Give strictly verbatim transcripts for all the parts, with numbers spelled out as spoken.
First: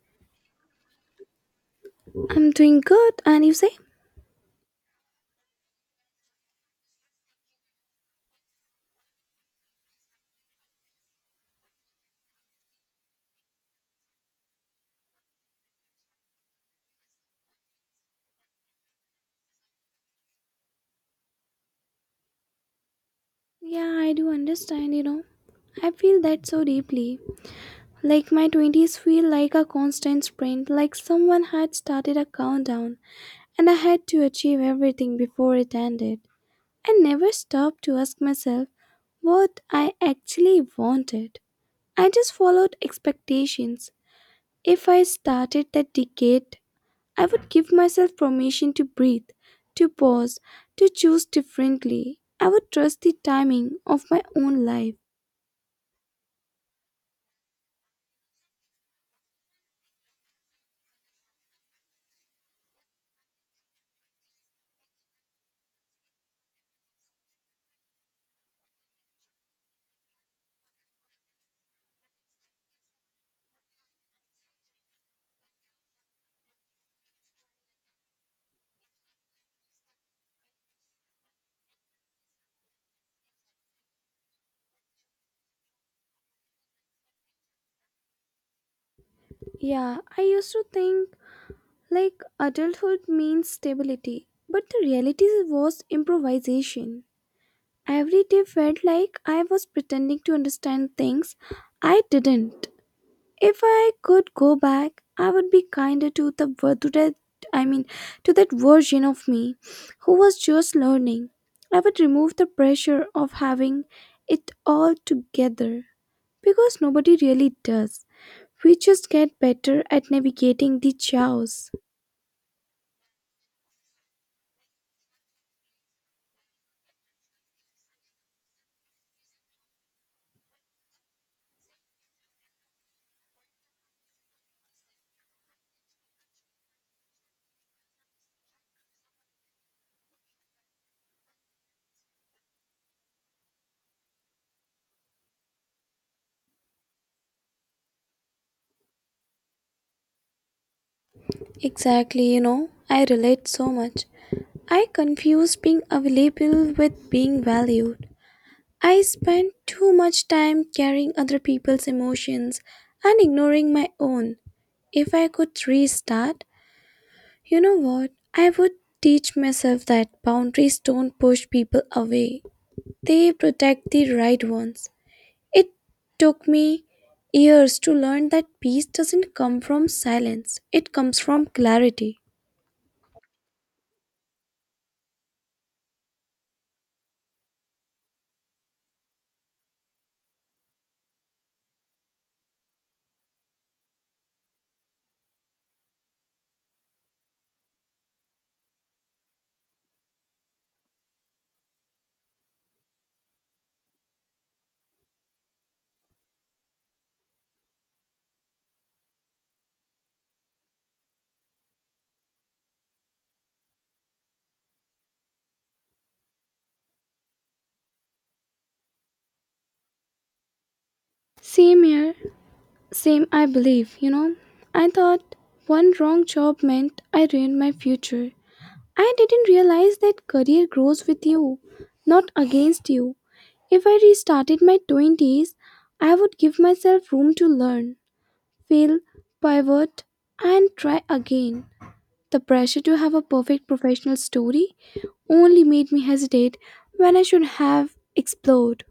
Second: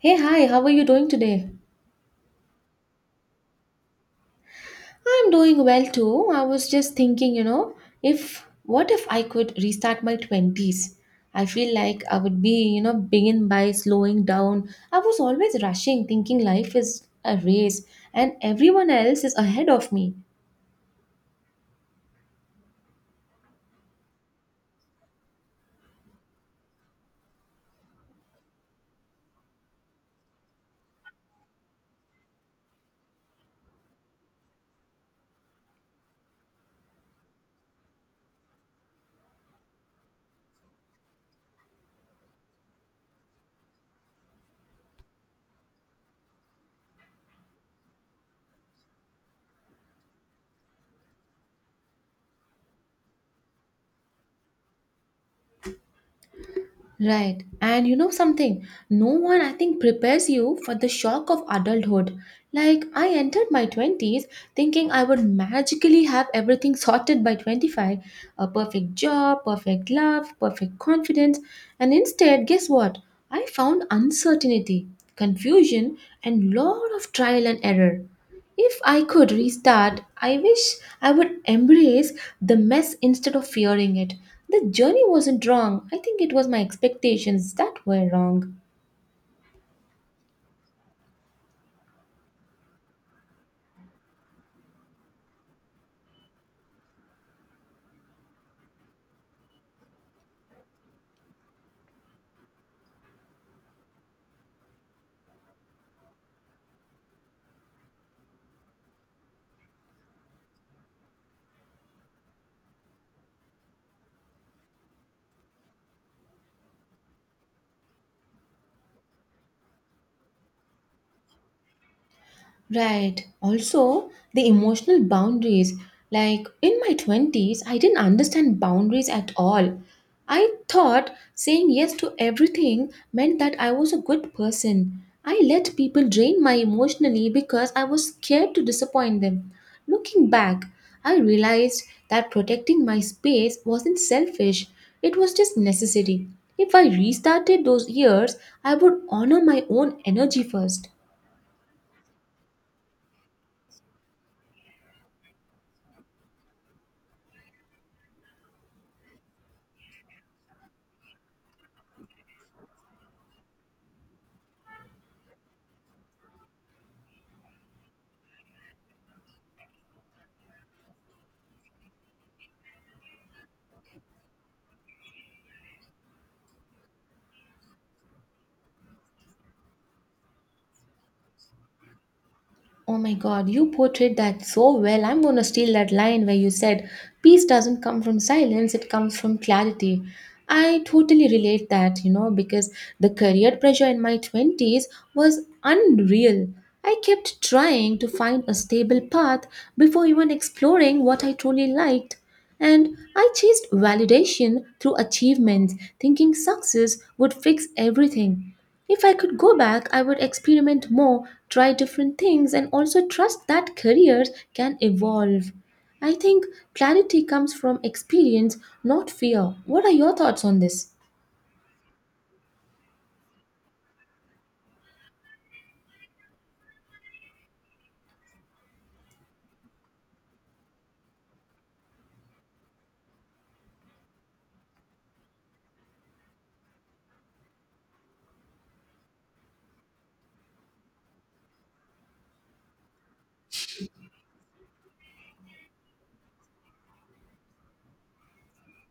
Hey, hi, how are you doing today? I'm doing good, and you say? I'm doing well too. I was just thinking, you know, if what if I could restart my twenties? I feel like I would be, you know, begin by slowing down. I was always rushing, thinking life is a race and everyone else is ahead of me. Yeah, I do understand, you know. I feel that so deeply. Like my twenties feel like a constant sprint, like someone had started a countdown, and I had to achieve everything before it ended. I never stopped to ask myself what I actually wanted. I just followed expectations. If I started that decade I would give myself permission to breathe, to pause, to choose differently. I would trust the timing of my own life. Right. And you know something? No one, I think, prepares you for the shock of adulthood. Like, I entered my twenties thinking I would magically have everything sorted by twenty-five: a perfect job, perfect love, perfect confidence. And instead, guess what? I found uncertainty, confusion, and lot of trial and error. If I could restart, I wish I would embrace the mess instead of fearing it. The journey wasn't wrong. I think it was my expectations that were wrong. Yeah, I used to think like adulthood means stability, but the reality was improvisation. Every day felt like I was pretending to understand things I didn't. If I could go back, I would be kinder to the ver- to that I mean to that version of me who was just learning. I would remove the pressure of having it all together because nobody really does. We just get better at navigating the chaos. Right. Also, the emotional boundaries. Like in my twenties, I didn't understand boundaries at all. I thought saying yes to everything meant that I was a good person. I let people drain my emotionally because I was scared to disappoint them. Looking back, I realized that protecting my space wasn't selfish, it was just necessary. If I restarted those years, I would honor my own energy first. Exactly, you know, I relate so much. I confuse being available with being valued. I spend too much time carrying other people's emotions and ignoring my own. If I could restart, you know what? I would teach myself that boundaries don't push people away, they protect the right ones. It took me years to learn that peace doesn't come from silence, it comes from clarity. Oh my God, you portrayed that so well. I'm going to steal that line where you said, "Peace doesn't come from silence, it comes from clarity." I totally relate that, you know, because the career pressure in my twenties was unreal. I kept trying to find a stable path before even exploring what I truly liked. And I chased validation through achievements, thinking success would fix everything. If I could go back, I would experiment more, try different things, and also trust that careers can evolve. I think clarity comes from experience, not fear. What are your thoughts on this? Same here, same I believe, you know. I thought one wrong job meant I ruined my future, I didn't realize that career grows with you, not against you. If I restarted my twenties, I would give myself room to learn, fail, pivot, and try again. The pressure to have a perfect professional story only made me hesitate when I should have explored.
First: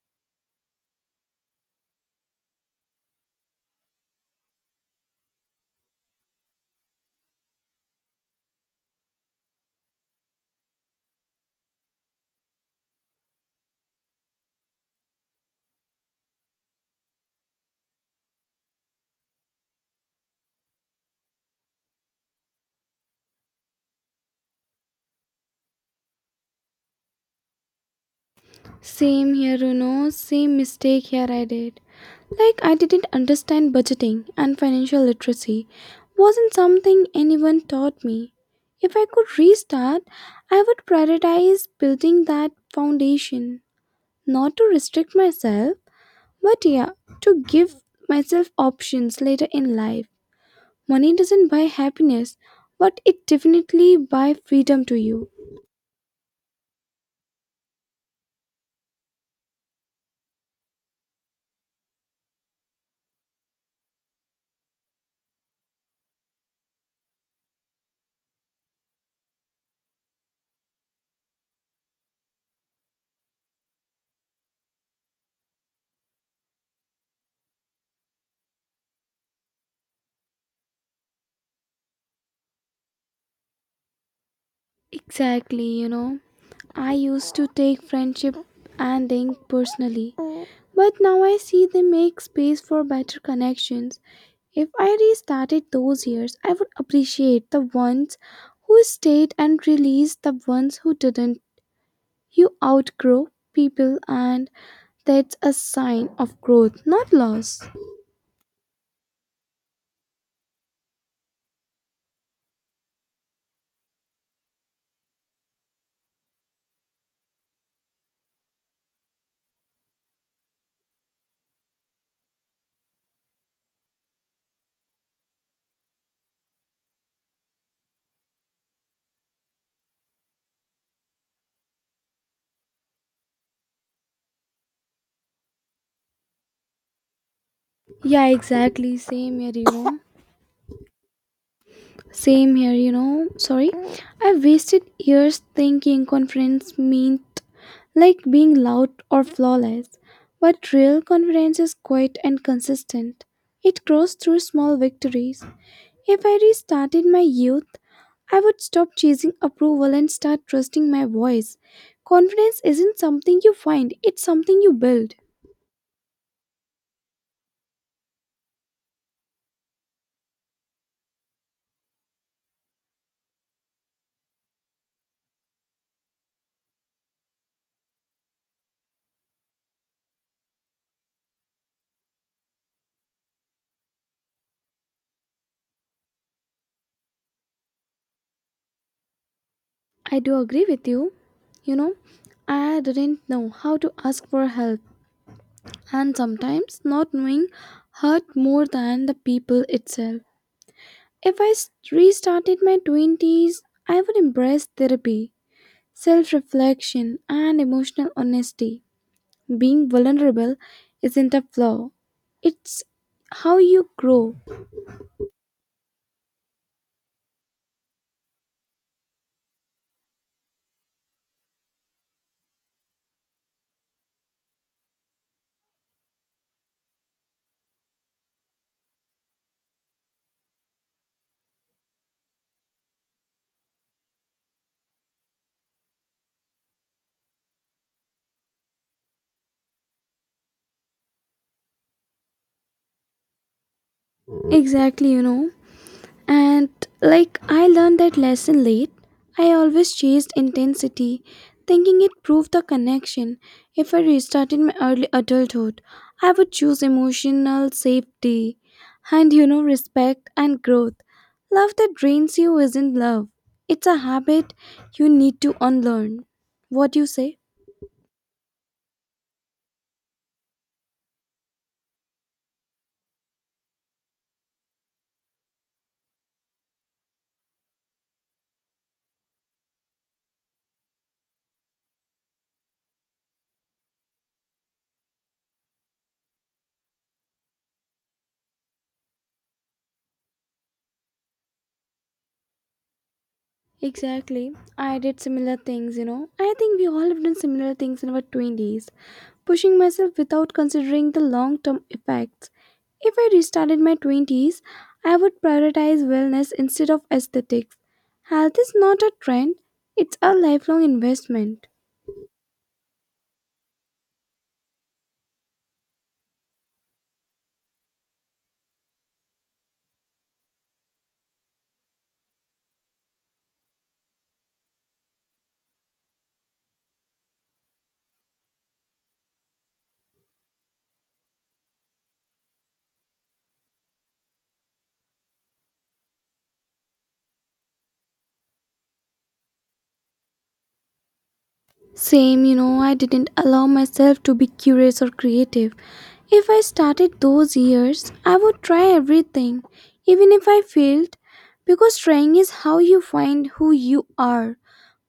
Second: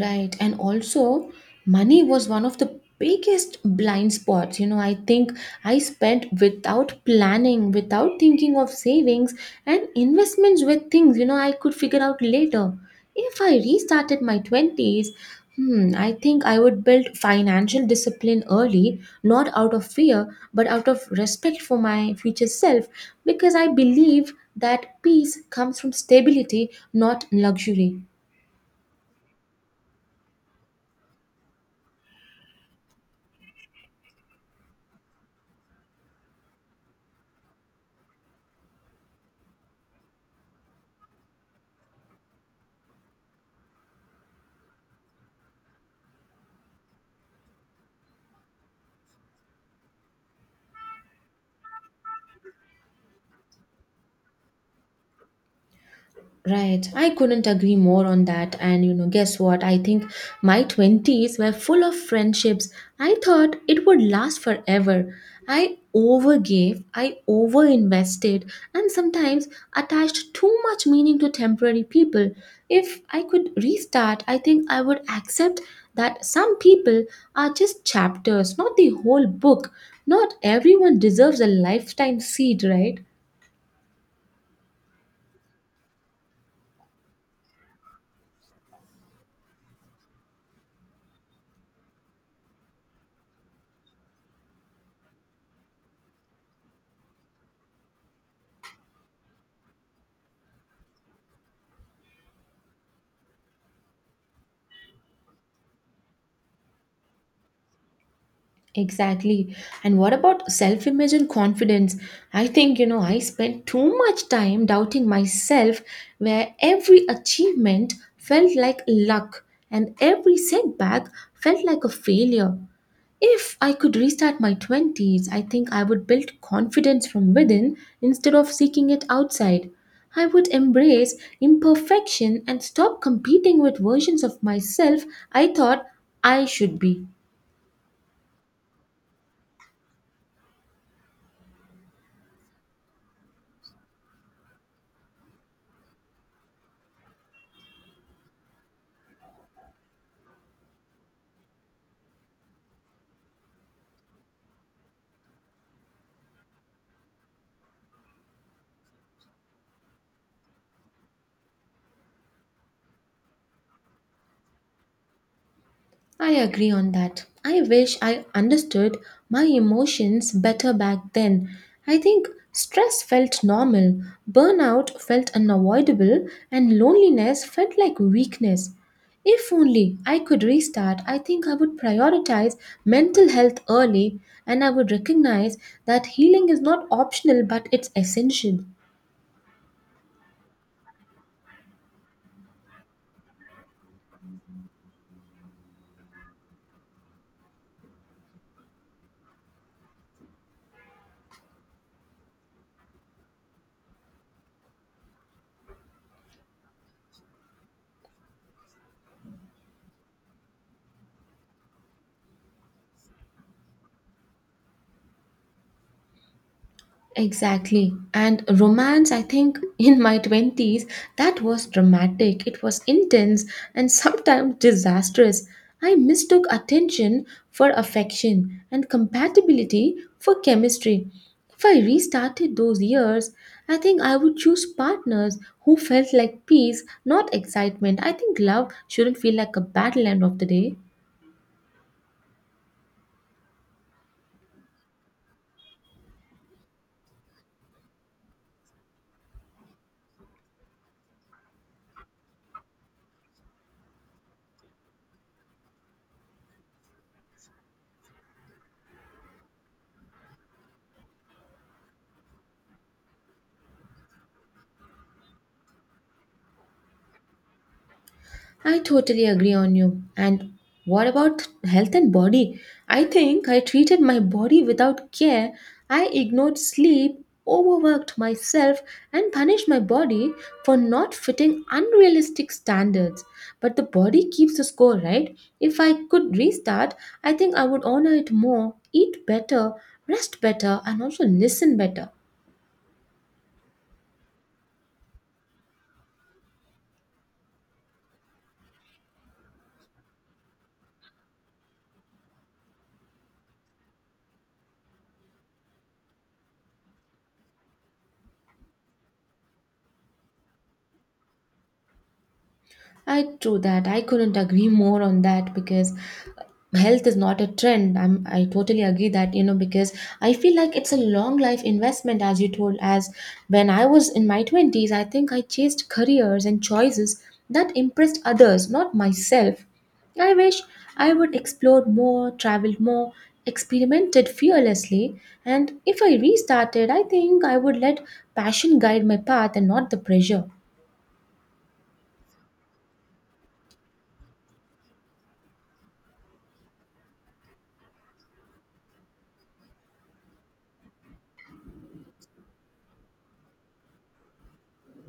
Right. And also, money was one of the biggest blind spots. You know, I think I spent without planning, without thinking of savings, and investments were things, you know, I could figure out later. If I restarted my twenties, hmm, I think I would build financial discipline early, not out of fear, but out of respect for my future self, because I believe that peace comes from stability, not luxury. Same here, you know, same mistake here I did. Like, I didn't understand budgeting and financial literacy. Wasn't something anyone taught me. If I could restart, I would prioritize building that foundation. Not to restrict myself, but yeah, to give myself options later in life. Money doesn't buy happiness, but it definitely buy freedom to you. Right. I couldn't agree more on that. And you know, guess what? I think my twenties were full of friendships. I thought it would last forever. I overgave, I overinvested, and sometimes attached too much meaning to temporary people. If I could restart, I think I would accept that some people are just chapters, not the whole book. Not everyone deserves a lifetime seat, right? Exactly, you know. I used to take friendship and dating personally, but now I see they make space for better connections. If I restarted those years, I would appreciate the ones who stayed and release the ones who didn't. You outgrow people, and that's a sign of growth, not loss. Exactly. And what about self image and confidence? I think, you know, I spent too much time doubting myself, where every achievement felt like luck and every setback felt like a failure. If I could restart my twenties, I think I would build confidence from within instead of seeking it outside. I would embrace imperfection and stop competing with versions of myself I thought I should be. Yeah, exactly. Same here, you know. Same here, you know. Sorry. I wasted years thinking confidence meant like being loud or flawless. But real confidence is quiet and consistent. It grows through small victories. If I restarted my youth, I would stop chasing approval and start trusting my voice. Confidence isn't something you find, it's something you build. I agree on that. I wish I understood my emotions better back then. I think stress felt normal, burnout felt unavoidable, and loneliness felt like weakness. If only I could restart, I think I would prioritize mental health early and I would recognize that healing is not optional but it's essential. I do agree with you. You know, I didn't know how to ask for help and sometimes not knowing hurt more than the people itself. If I s- restarted my twenties, I would embrace therapy, self reflection, and emotional honesty. Being vulnerable isn't a flaw, it's how you grow. Exactly. And romance, I think in my twenties, that was dramatic. It was intense and sometimes disastrous. I mistook attention for affection and compatibility for chemistry. If I restarted those years, I think I would choose partners who felt like peace, not excitement. I think love shouldn't feel like a battle end of the day. Exactly, you know. And like I learned that lesson late, I always chased intensity, thinking it proved the connection. If I restarted my early adulthood, I would choose emotional safety and you know respect and growth. Love that drains you isn't love. It's a habit you need to unlearn. What do you say? I totally agree on you. And what about health and body? I think I treated my body without care. I ignored sleep, overworked myself, and punished my body for not fitting unrealistic standards. But the body keeps the score, right? If I could restart, I think I would honor it more, eat better, rest better, and also listen better. Exactly. I did similar things, you know. I think we all have done similar things in our twenties, pushing myself without considering the long term effects. If I restarted my twenties, I would prioritize wellness instead of aesthetics. Health is not a trend, it's a lifelong investment. I true that. I couldn't agree more on that because health is not a trend. I'm i totally agree that, you know because I feel like it's a long life investment as you told. As when I was in my twenties, I think I chased careers and choices that impressed others, not myself. I wish I would explore more, traveled more, experimented fearlessly. And if I restarted, I think I would let passion guide my path and not the pressure. Same, you know, I didn't allow myself to be curious or creative. If I started those years, I would try everything, even if I failed, because trying is how you find who you are.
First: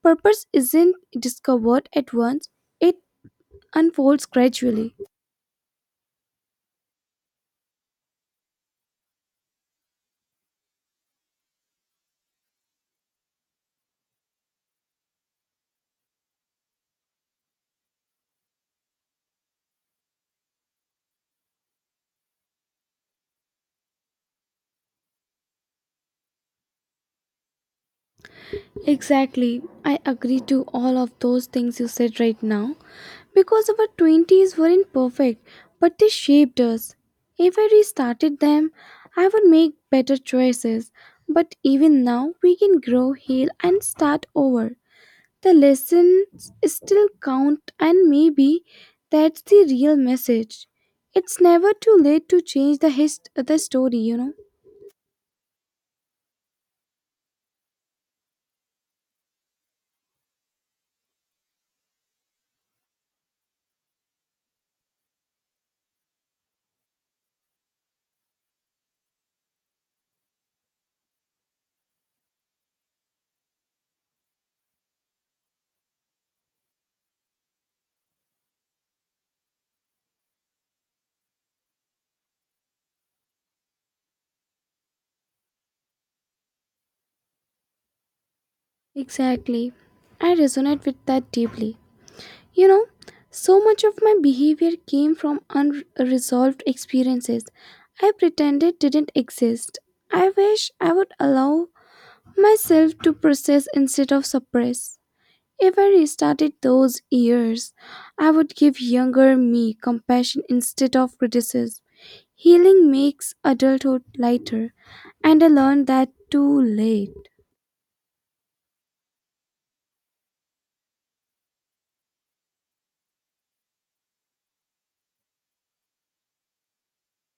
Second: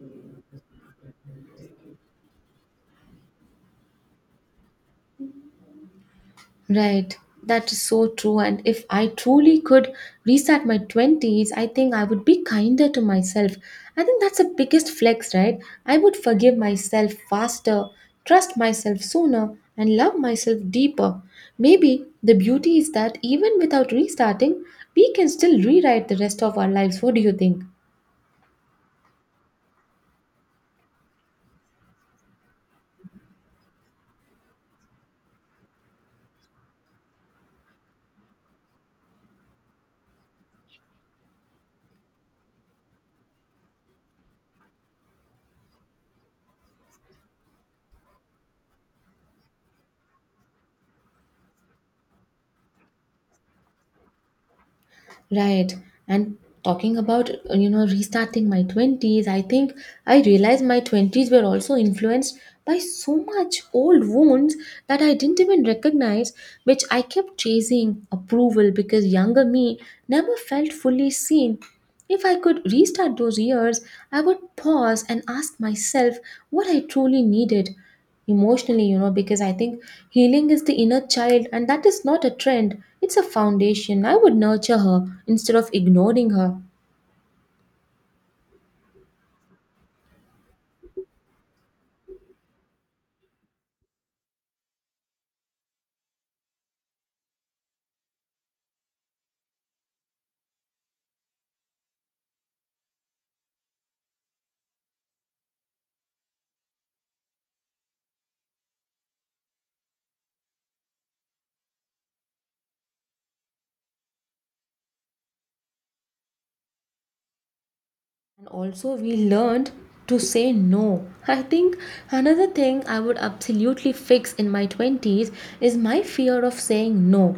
Purpose isn't discovered at once, it unfolds gradually. Right. That is so true. And if I truly could restart my twenties, I think I would be kinder to myself. I think that's the biggest flex, right? I would forgive myself faster, trust myself sooner, and love myself deeper. Maybe the beauty is that even without restarting, we can still rewrite the rest of our lives. What do you think? Exactly. I agree to all of those things you said right now. Because our twenties weren't perfect, but they shaped us. If I restarted them, I would make better choices. But even now, we can grow, heal, and start over. The lessons still count, and maybe that's the real message. It's never too late to change the, hist- the story, you know? Right. And talking about, uh, you know, restarting my twenties, I think I realized my twenties were also influenced by so much old wounds that I didn't even recognize, which I kept chasing approval because younger me never felt fully seen. If I could restart those years, I would pause and ask myself what I truly needed emotionally, you know because I think healing is the inner child and that is not a trend, it's a foundation. I would nurture her instead of ignoring her. And Exactly. I resonate with that deeply. You know, so much of my behavior came from unresolved experiences I pretended didn't exist. I wish I would allow myself to process instead of suppress. If I restarted those years, I would give younger me compassion instead of criticism. Healing makes adulthood lighter, and I learned that too late. also we learned to say no. I think another thing I would absolutely fix in my twenties is my fear of saying no.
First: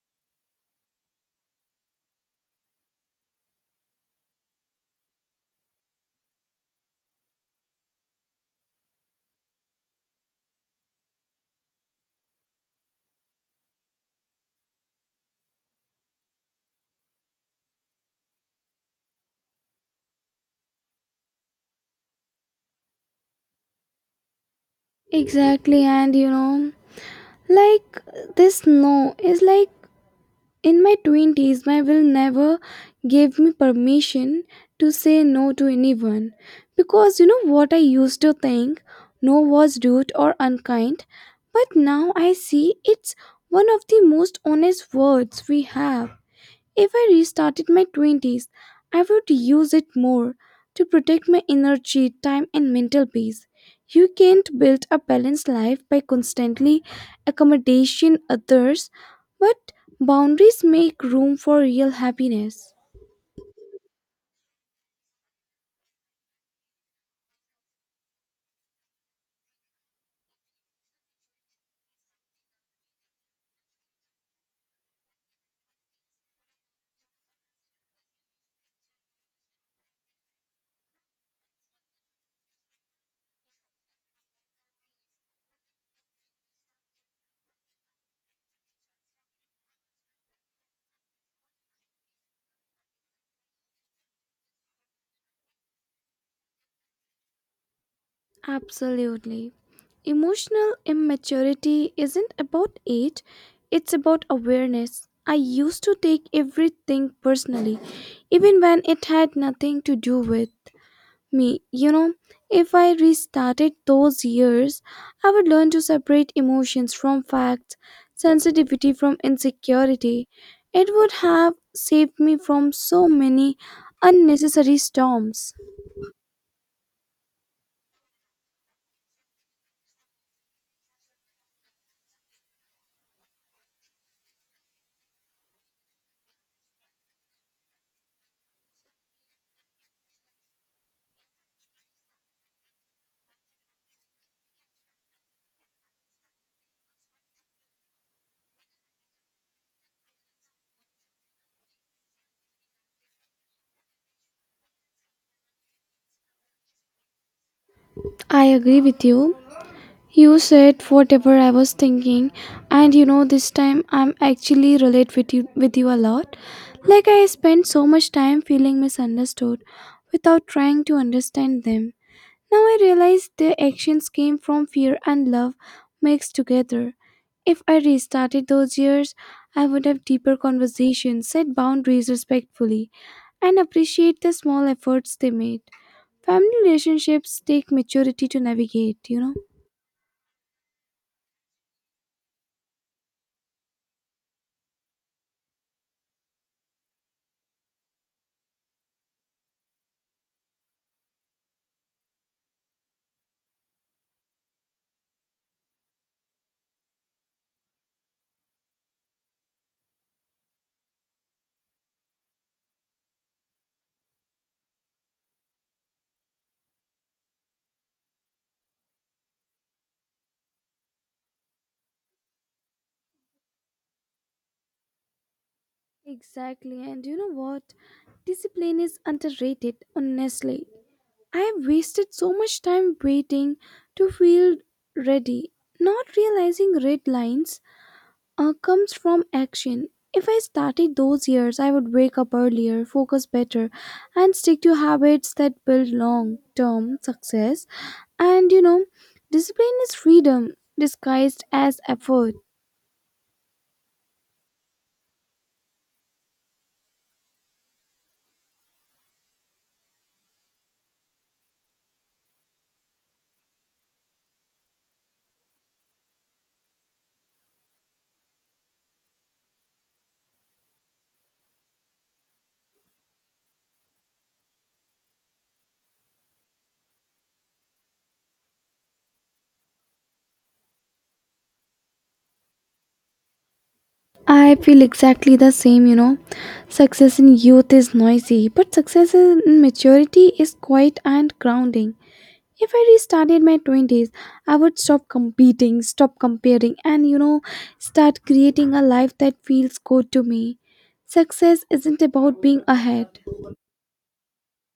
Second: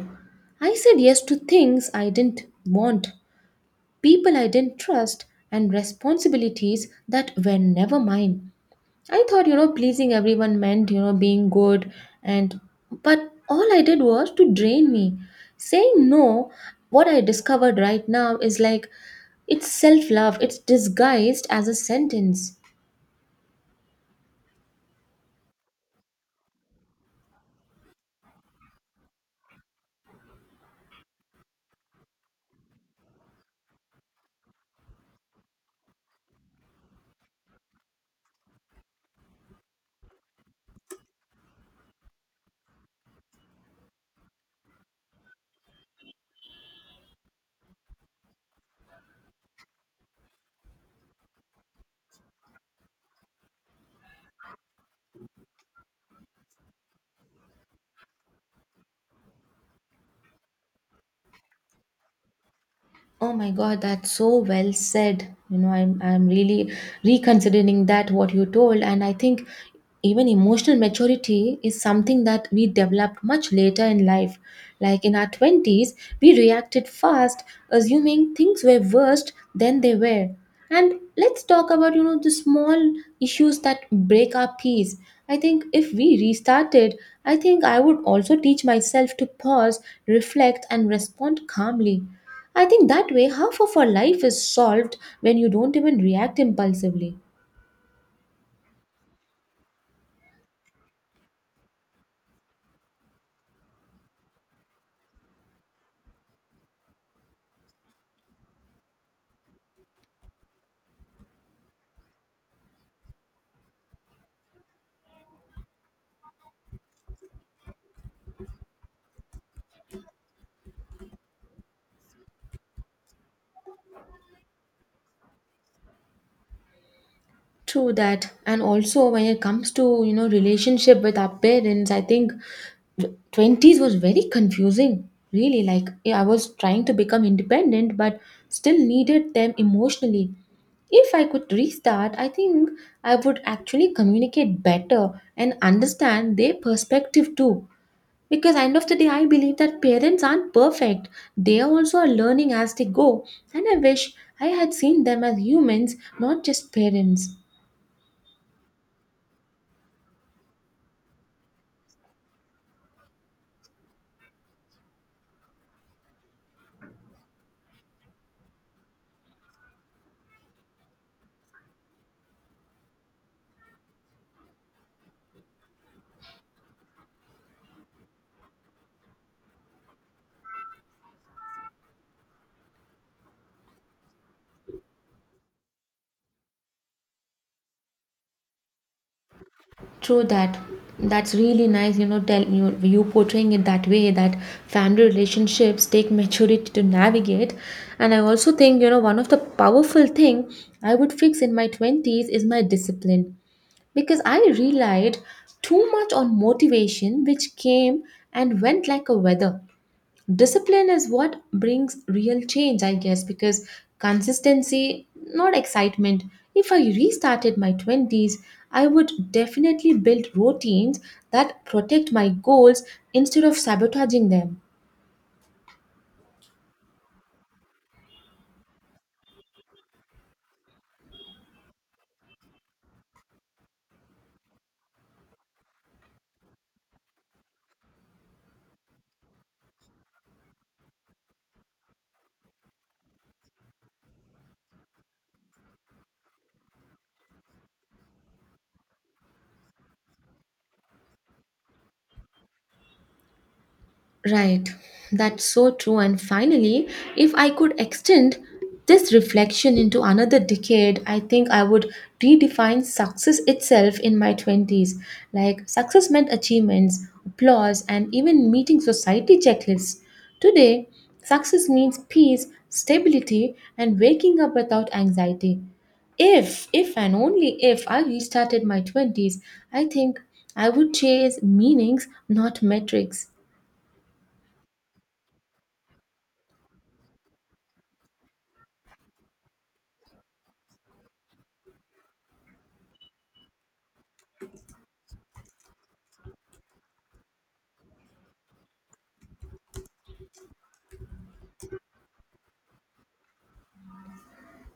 I said yes to things I didn't want, people I didn't trust, and responsibilities that were never mine. I thought, you know, pleasing everyone meant, you know, being good and but all I did was to drain me. Saying no, what I discovered right now is like it's self-love. It's disguised as a sentence. Exactly, and you know, like this no is like in my twenties, my will never gave me permission to say no to anyone because you know what I used to think no was rude or unkind, but now I see it's one of the most honest words we have. If I restarted my twenties, I would use it more to protect my energy, time, and mental peace. You can't build a balanced life by constantly accommodating others, but boundaries make room for real happiness. Oh my God, that's so well said. You know, I'm I'm really reconsidering that what you told, and I think even emotional maturity is something that we developed much later in life. Like in our twenties, we reacted fast, assuming things were worse than they were. And let's talk about, you know the small issues that break our peace. I think if we restarted, I think I would also teach myself to pause, reflect, and respond calmly. I think that way half of our life is solved when you don't even react impulsively. Absolutely. Emotional immaturity isn't about age, it's about awareness. I used to take everything personally, even when it had nothing to do with me, you know, if I restarted those years, I would learn to separate emotions from facts, sensitivity from insecurity. It would have saved me from so many unnecessary storms. True that. And also when it comes to, you know, relationship with our parents, I think twenties was very confusing. Really, like yeah, I was trying to become independent but still needed them emotionally. If I could restart, I think I would actually communicate better and understand their perspective too. Because end of the day I believe that parents aren't perfect, they also are learning as they go. And I wish I had seen them as humans, not just parents. I agree with you. You said whatever I was thinking, and you know, this time I'm actually relate with you with you a lot. Like I spent so much time feeling misunderstood without trying to understand them. Now I realize their actions came from fear and love mixed together. If I restarted those years, I would have deeper conversations, set boundaries respectfully, and appreciate the small efforts they made. Family relationships take maturity to navigate, you know? True that. That's really nice, you know, tell you you portraying it that way that family relationships take maturity to navigate. And I also think, you know one of the powerful thing I would fix in my twenties is my discipline. Because I relied too much on motivation, which came and went like a weather. Discipline is what brings real change, I guess, because consistency, not excitement. If I restarted my twenties, I would definitely build routines that protect my goals instead of sabotaging them. Exactly, and you know what? Discipline is underrated, honestly. I have wasted so much time waiting to feel ready, not realizing red lines uh, comes from action. If I started those years, I would wake up earlier, focus better, and stick to habits that build long term success. And you know, discipline is freedom disguised as effort. Right, that's so true. And finally, if I could extend this reflection into another decade, I think I would redefine success itself in my twenties. Like, success meant achievements, applause, and even meeting society checklists. Today, success means peace, stability, and waking up without anxiety. If if and only if I restarted my twenties, I think I would chase meanings, not metrics. I feel exactly the same, you know. Success in youth is noisy, but success in maturity is quiet and grounding. If I restarted my twenties, I would stop competing, stop comparing, and you know, start creating a life that feels good to me. Success isn't about being ahead.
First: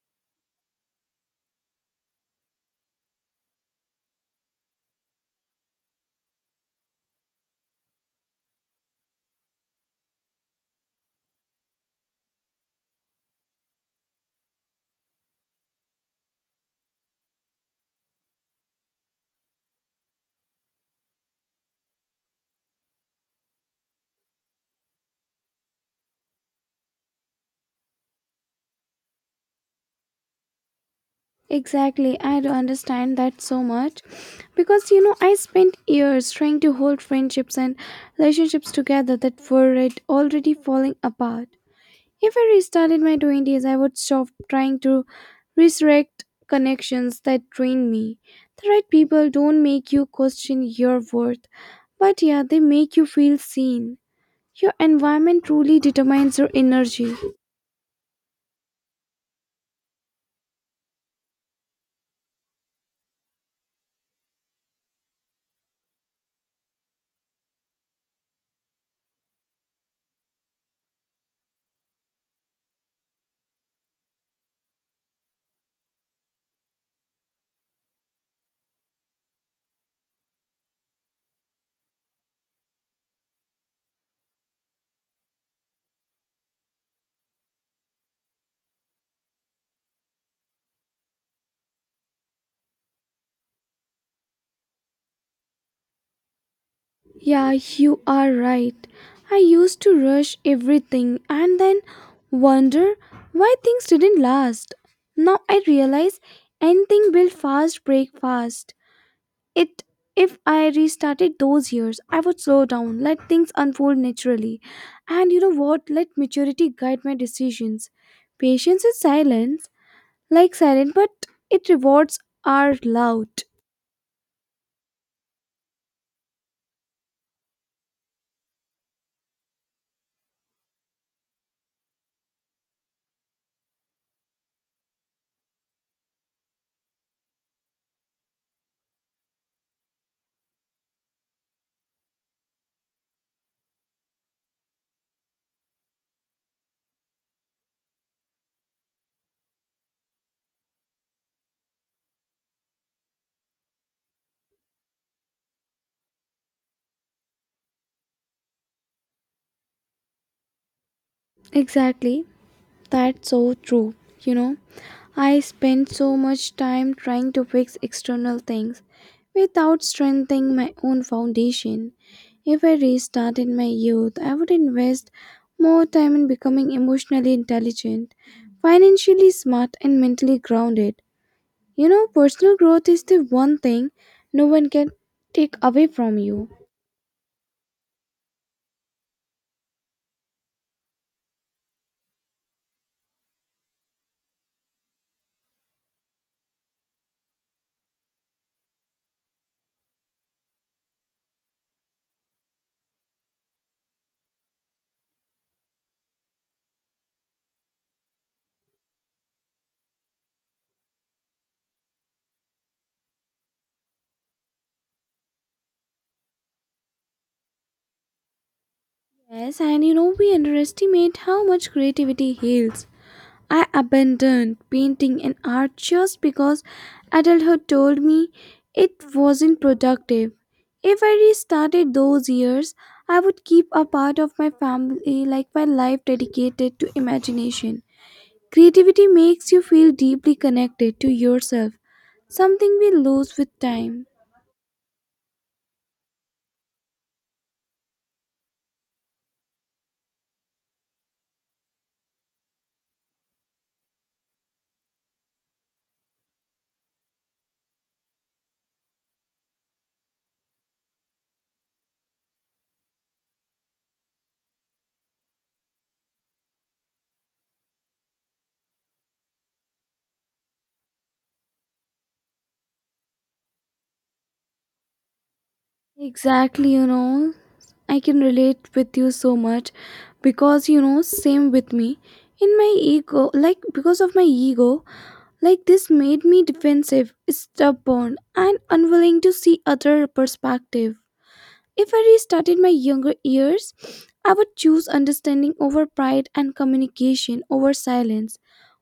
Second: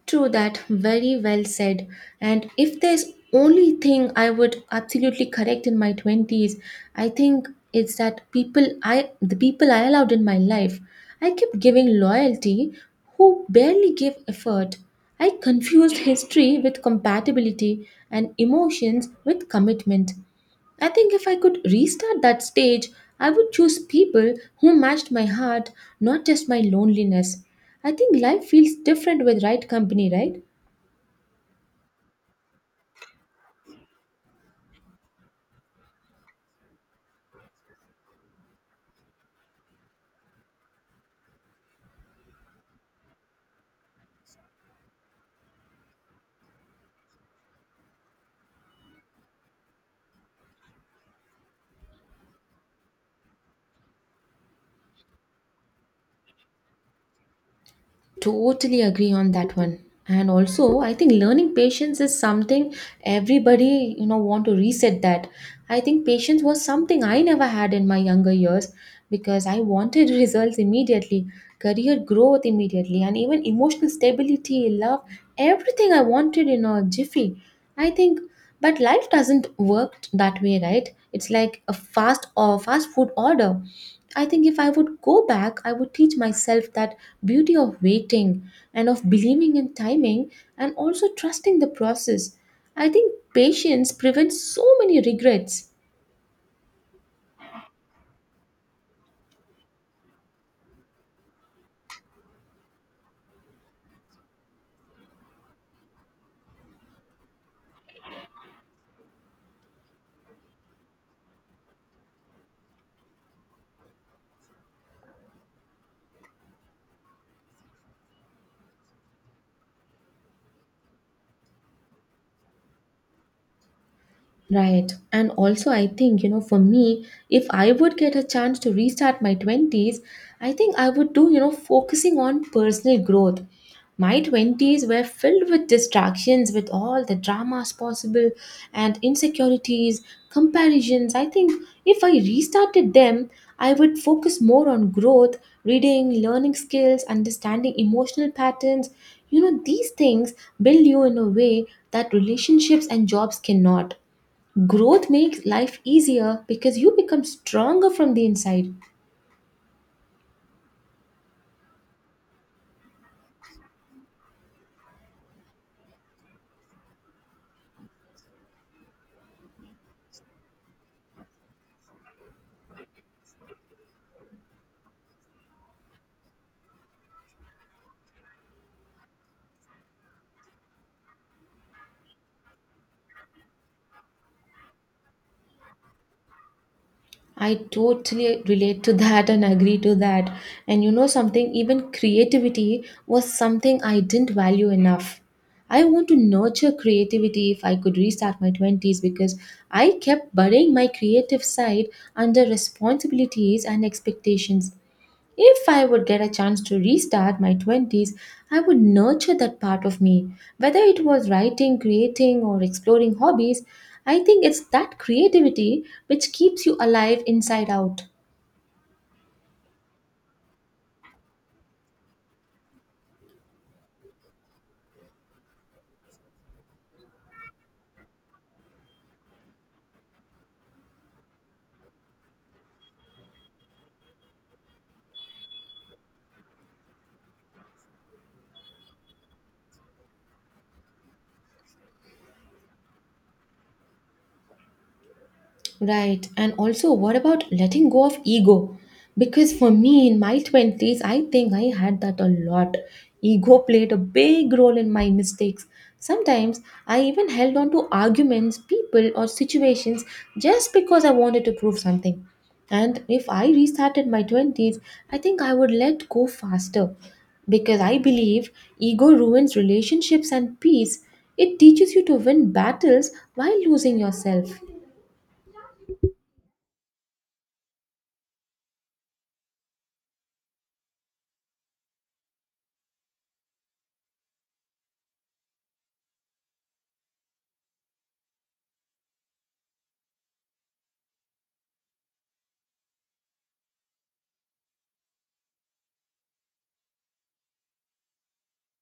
True that, very well said. And if there's only thing I would absolutely correct in my twenties, I think it's that people I the people I allowed in my life, I kept giving loyalty who barely gave effort. I confused history with compatibility and emotions with commitment. I think if I could restart that stage, I would choose people who matched my heart, not just my loneliness. I think life feels different with right company, right? Exactly, I do understand that so much because you know I spent years trying to hold friendships and relationships together that were already falling apart. If I restarted my twenties, I would stop trying to resurrect connections that drain me. The right people don't make you question your worth, but yeah, they make you feel seen. Your environment truly determines your energy. Totally agree on that one. And also, I think learning patience is something everybody, you know, want to reset that. I think patience was something I never had in my younger years because I wanted results immediately, career growth immediately, and even emotional stability, love, everything I wanted in a jiffy. I think but life doesn't work that way, right? It's like a fast or fast food order. I think if I would go back, I would teach myself that beauty of waiting and of believing in timing and also trusting the process. I think patience prevents so many regrets. Yeah, you are right. I used to rush everything and then wonder why things didn't last. Now I realize anything built fast break fast. It if I restarted those years, I would slow down, let things unfold naturally, and you know what? Let maturity guide my decisions. Patience is silence, like silent, but it rewards are loud. Right. And also, I think, you know, for me, if I would get a chance to restart my twenties, I think I would do, you know, focusing on personal growth. My twenties were filled with distractions, with all the dramas possible and insecurities, comparisons. I think if I restarted them, I would focus more on growth, reading, learning skills, understanding emotional patterns. You know, these things build you in a way that relationships and jobs cannot. Growth makes life easier because you become stronger from the inside. Exactly. That's so true, you know. I spend so much time trying to fix external things without strengthening my own foundation. If I restarted my youth, I would invest more time in becoming emotionally intelligent, financially smart, and mentally grounded. You know, personal growth is the one thing no one can take away from you. I totally relate to that and agree to that. And you know something, even creativity was something I didn't value enough. I want to nurture creativity if I could restart my twenties because I kept burying my creative side under responsibilities and expectations. If I would get a chance to restart my twenties, I would nurture that part of me. Whether it was writing, creating, or exploring hobbies, I think it's that creativity which keeps you alive inside out. Yes, and you know, we underestimate how much creativity heals. I abandoned painting and art just because adulthood told me it wasn't productive. If I restarted those years, I would keep a part of my family like my life dedicated to imagination. Creativity makes you feel deeply connected to yourself, something we lose with time. Right. And also, what about letting go of ego? Because for me, in my twenties, I think I had that a lot. Ego played a big role in my mistakes. Sometimes I even held on to arguments, people, or situations just because I wanted to prove something. And if I restarted my twenties, I think I would let go faster. Because I believe ego ruins relationships and peace. It teaches you to win battles while losing yourself. Exactly, you know, I can relate with you so much because you know, same with me. In my ego, like because of my ego, like this made me defensive, stubborn, and unwilling to see other perspective. If I restarted my younger years, I would choose understanding over pride and communication over silence.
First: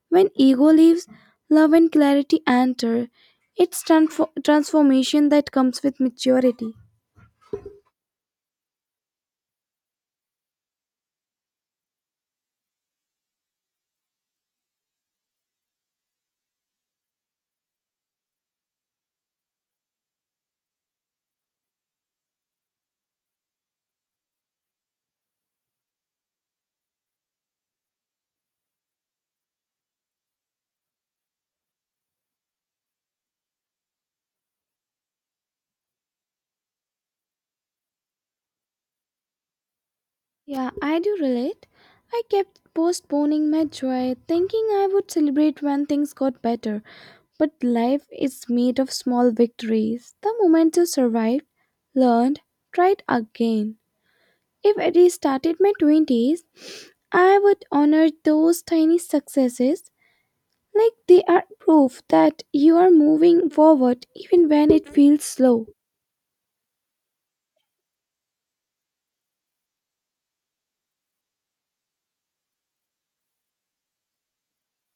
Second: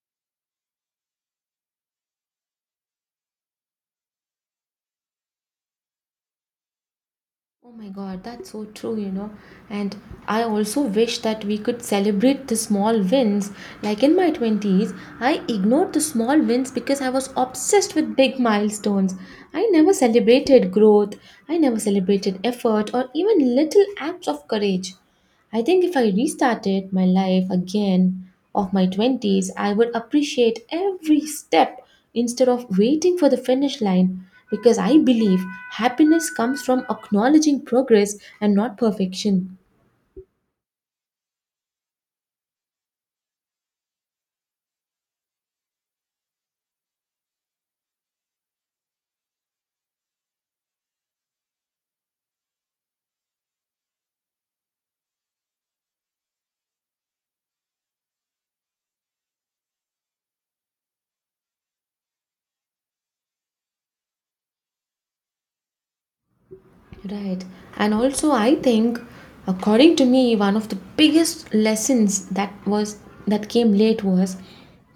When ego leaves, love and clarity enter. It's transfo- transformation that comes with maturity. Oh my God, that's so true, you know. And I also wish that we could celebrate the small wins. Like in my twenties, I ignored the small wins because I was obsessed with big milestones. I never celebrated growth, I never celebrated effort, or even little acts of courage. I think if I restarted my life again of my twenties, I would appreciate every step instead of waiting for the finish line because I believe happiness comes from acknowledging progress and not perfection. Yeah, I do relate. I kept postponing my joy, thinking I would celebrate when things got better. But life is made of small victories. The moment you survived, learned, tried again. If I restarted my twenties, I would honor those tiny successes like they are proof that you are moving forward even when it feels slow. Right. And also, I think, according to me, one of the biggest lessons that was that came late was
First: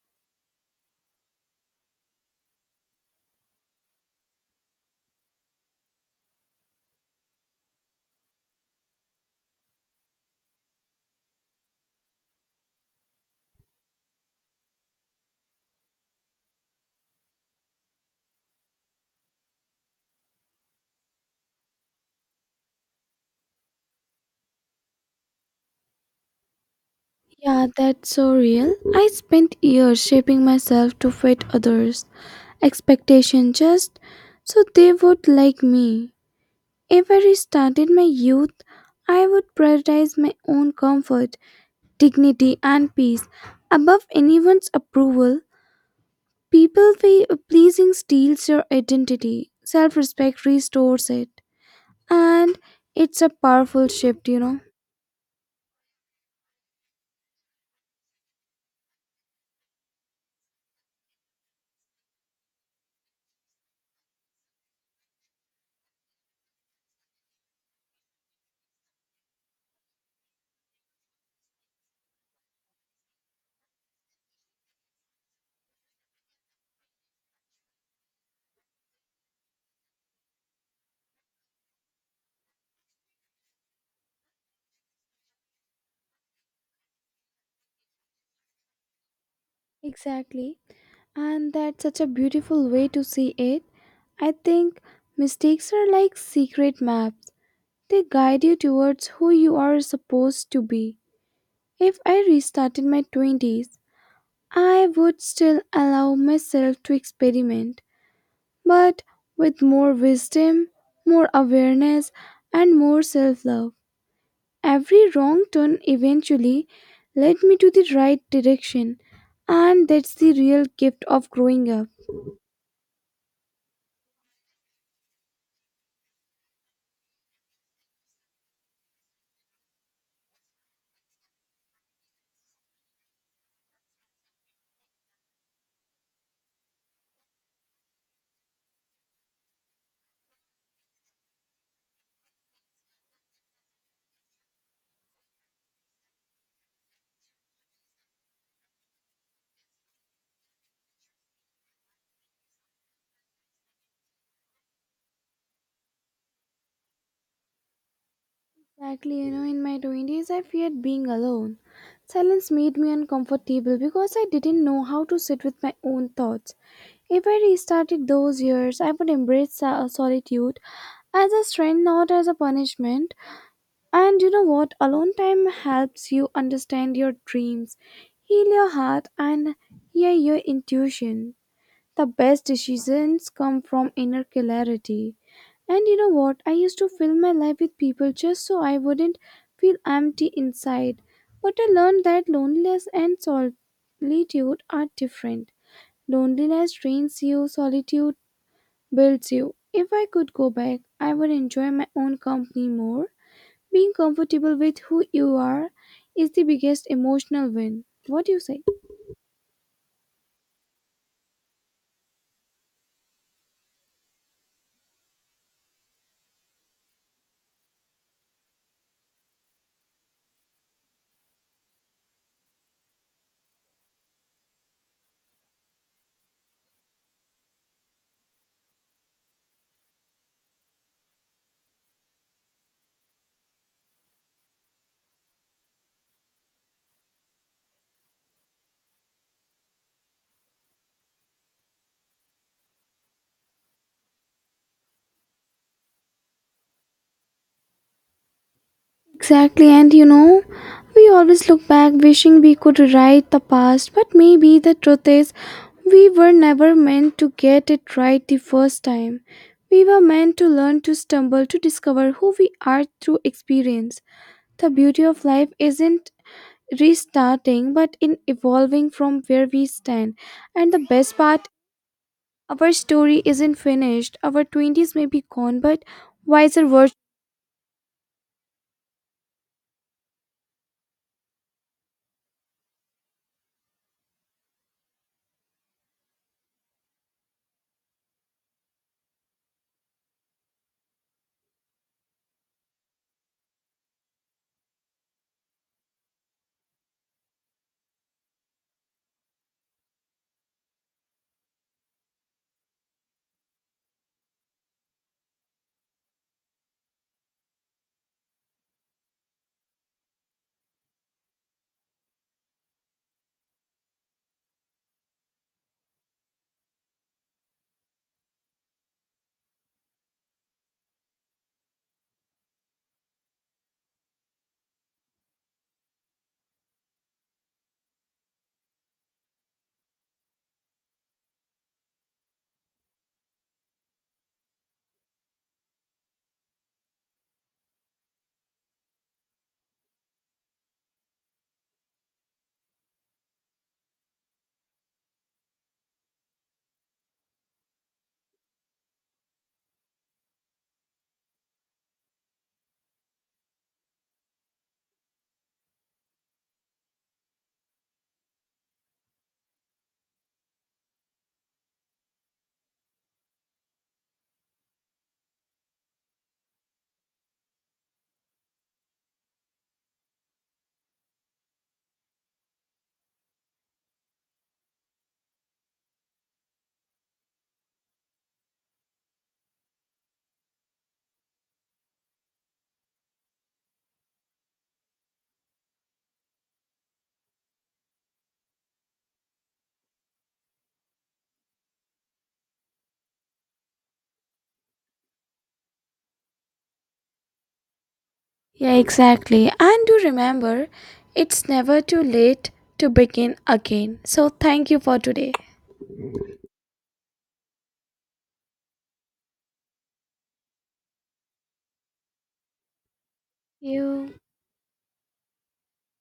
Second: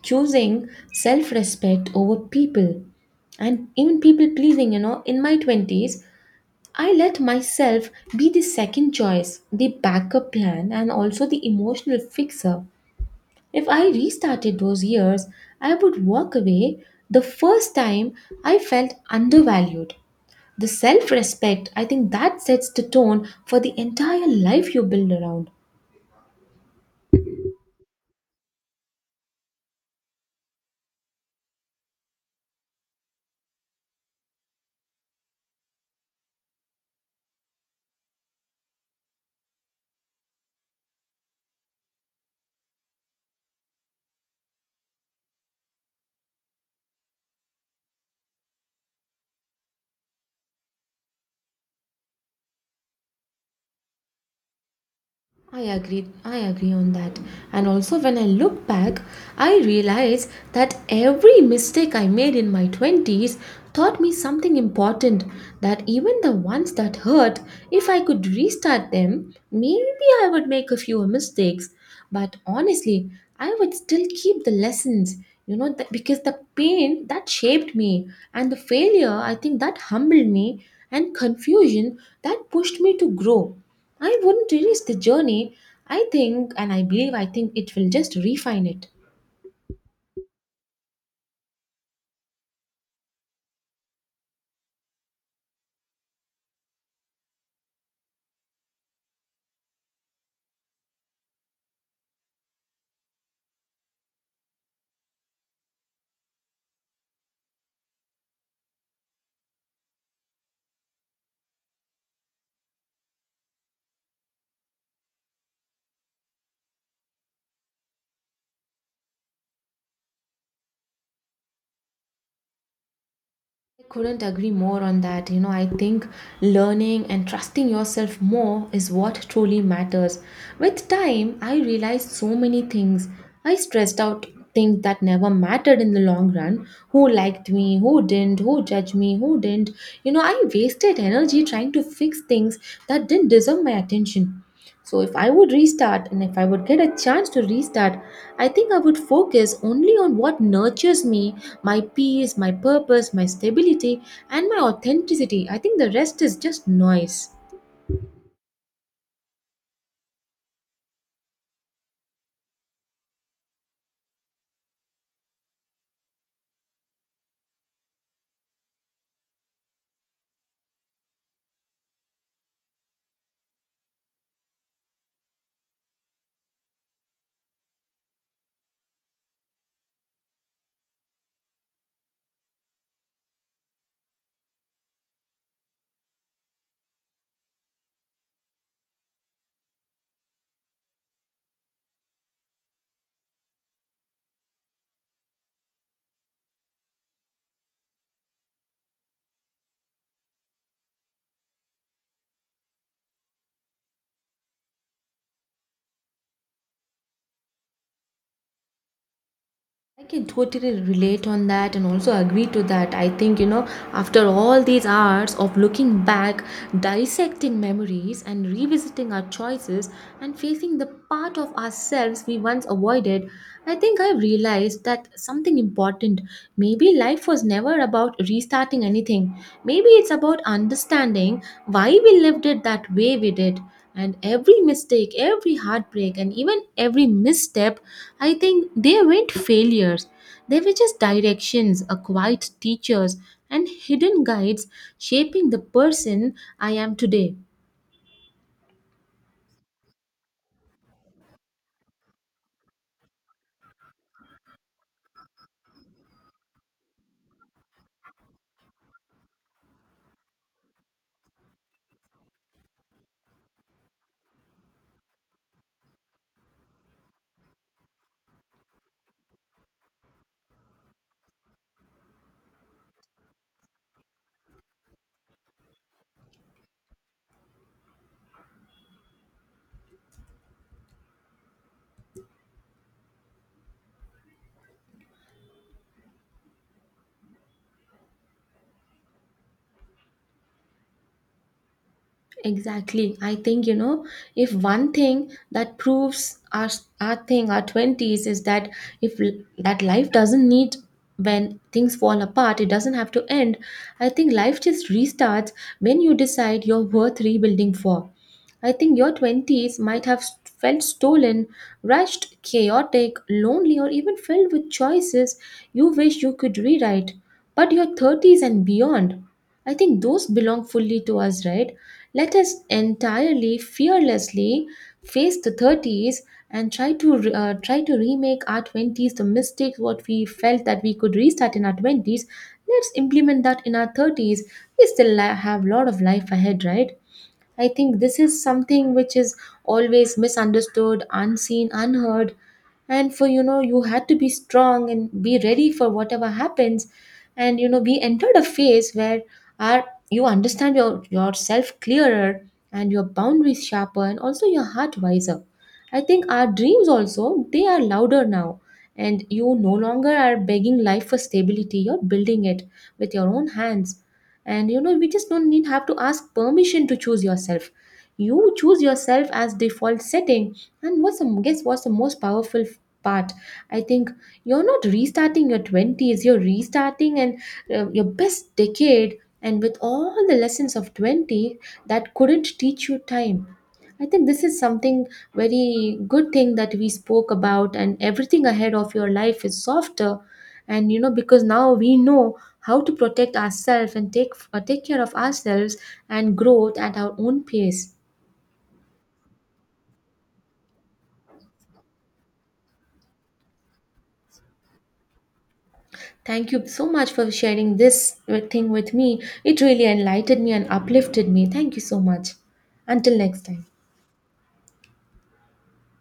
choosing self-respect over people and even people pleasing, you know. In my twenties, I let myself be the second choice, the backup plan, and also the emotional fixer. If I restarted those years, I would walk away the first time I felt undervalued. The self respect, I think that sets the tone for the entire life you build around. Yeah, that's so real. I spent years shaping myself to fit others' expectations just so they would like me. If I restarted my youth, I would prioritize my own comfort, dignity, and peace above anyone's approval. People feel pleasing steals your identity, self respect restores it, and it's a powerful shift, you know. I agree. I agree on that. And also, when I look back, I realize that every mistake I made in my twenties taught me something important. That even the ones that hurt, if I could restart them, maybe I would make a fewer mistakes. But honestly, I would still keep the lessons, you know, that, because the pain that shaped me and the failure, I think that humbled me and confusion that pushed me to grow. I wouldn't erase the journey. I think and I believe I think it will just refine it. Exactly, and that's such a beautiful way to see it. I think mistakes are like secret maps, they guide you towards who you are supposed to be. If I restarted my twenties, I would still allow myself to experiment, but with more wisdom, more awareness, and more self love. Every wrong turn eventually led me to the right direction, and that's the real gift of growing up. I couldn't agree more on that. You know, I think learning and trusting yourself more is what truly matters. With time, I realized so many things. I stressed out things that never mattered in the long run: who liked me, who didn't, who judged me, who didn't. You know, I wasted energy trying to fix things that didn't deserve my attention. So if I would restart and if I would get a chance to restart, I think I would focus only on what nurtures me, my peace, my purpose, my stability, and my authenticity. I think the rest is just noise. Exactly, you know, in my twenties, I feared being alone. Silence made me uncomfortable because I didn't know how to sit with my own thoughts. If I restarted those years, I would embrace so- solitude as a strength, not as a punishment. And you know what? Alone time helps you understand your dreams, heal your heart, and hear your intuition the best decisions come from inner clarity. And you know what? I used to fill my life with people just so I wouldn't feel empty inside. But I learned that loneliness and solitude are different. Loneliness drains you, solitude builds you. If I could go back, I would enjoy my own company more. Being comfortable with who you are is the biggest emotional win. What do you say? I can totally relate on that and also agree to that. I think, you know, after all these hours of looking back, dissecting memories, and revisiting our choices and facing the part of ourselves we once avoided, I think I realized that something important. Maybe life was never about restarting anything. Maybe it's about understanding why we lived it that way we did. And every mistake, every heartbreak, and even every misstep, I think they weren't failures. They were just directions, a quiet teachers, and hidden guides shaping the person I am today. Exactly, and you know, we always look back wishing we could rewrite the past, but maybe the truth is we were never meant to get it right the first time. We were meant to learn to stumble to discover who we are through experience. The beauty of life isn't restarting but in evolving from where we stand. And the best part, our story isn't finished. Our twenties may be gone, but wiser versions. Exactly. I think, you know, if one thing that proves our, our thing, our twenties, is that if l- that life doesn't need when things fall apart, it doesn't have to end. I think life just restarts when you decide you're worth rebuilding for. I think your twenties might have s- felt stolen, rushed, chaotic, lonely, or even filled with choices you wish you could rewrite. But your thirties and beyond. I think those belong fully to us, right? Let us entirely fearlessly face the thirties and try to uh, try to remake our twenties, the mistakes what we felt that we could restart in our twenties. Let's implement that in our thirties. We still li- have a lot of life ahead, right? I think this is something which is always misunderstood, unseen, unheard. And for, you know, you had to be strong and be ready for whatever happens. And you know, we entered a phase where our you understand your yourself clearer and your boundaries sharper and also your heart wiser. I think our dreams also, they are louder now. And you no longer are begging life for stability, you're building it with your own hands. And you know, we just don't need have to ask permission to choose yourself. You choose yourself as default setting. And what's the guess what's the most powerful f- part. I think you're not restarting your twenties, you're restarting and uh, your best decade and with all the lessons of twenty that couldn't teach you time. I think this is something very good thing that we spoke about, and everything ahead of your life is softer. And you know, because now we know how to protect ourselves and take, uh, take care of ourselves and growth at our own pace. Yeah, exactly. And do remember, it's never too late to begin again. So, thank you for today. Thank you so much for sharing this uh, thing with me. It really enlightened me and uplifted me. Thank you so much. Until next time. You.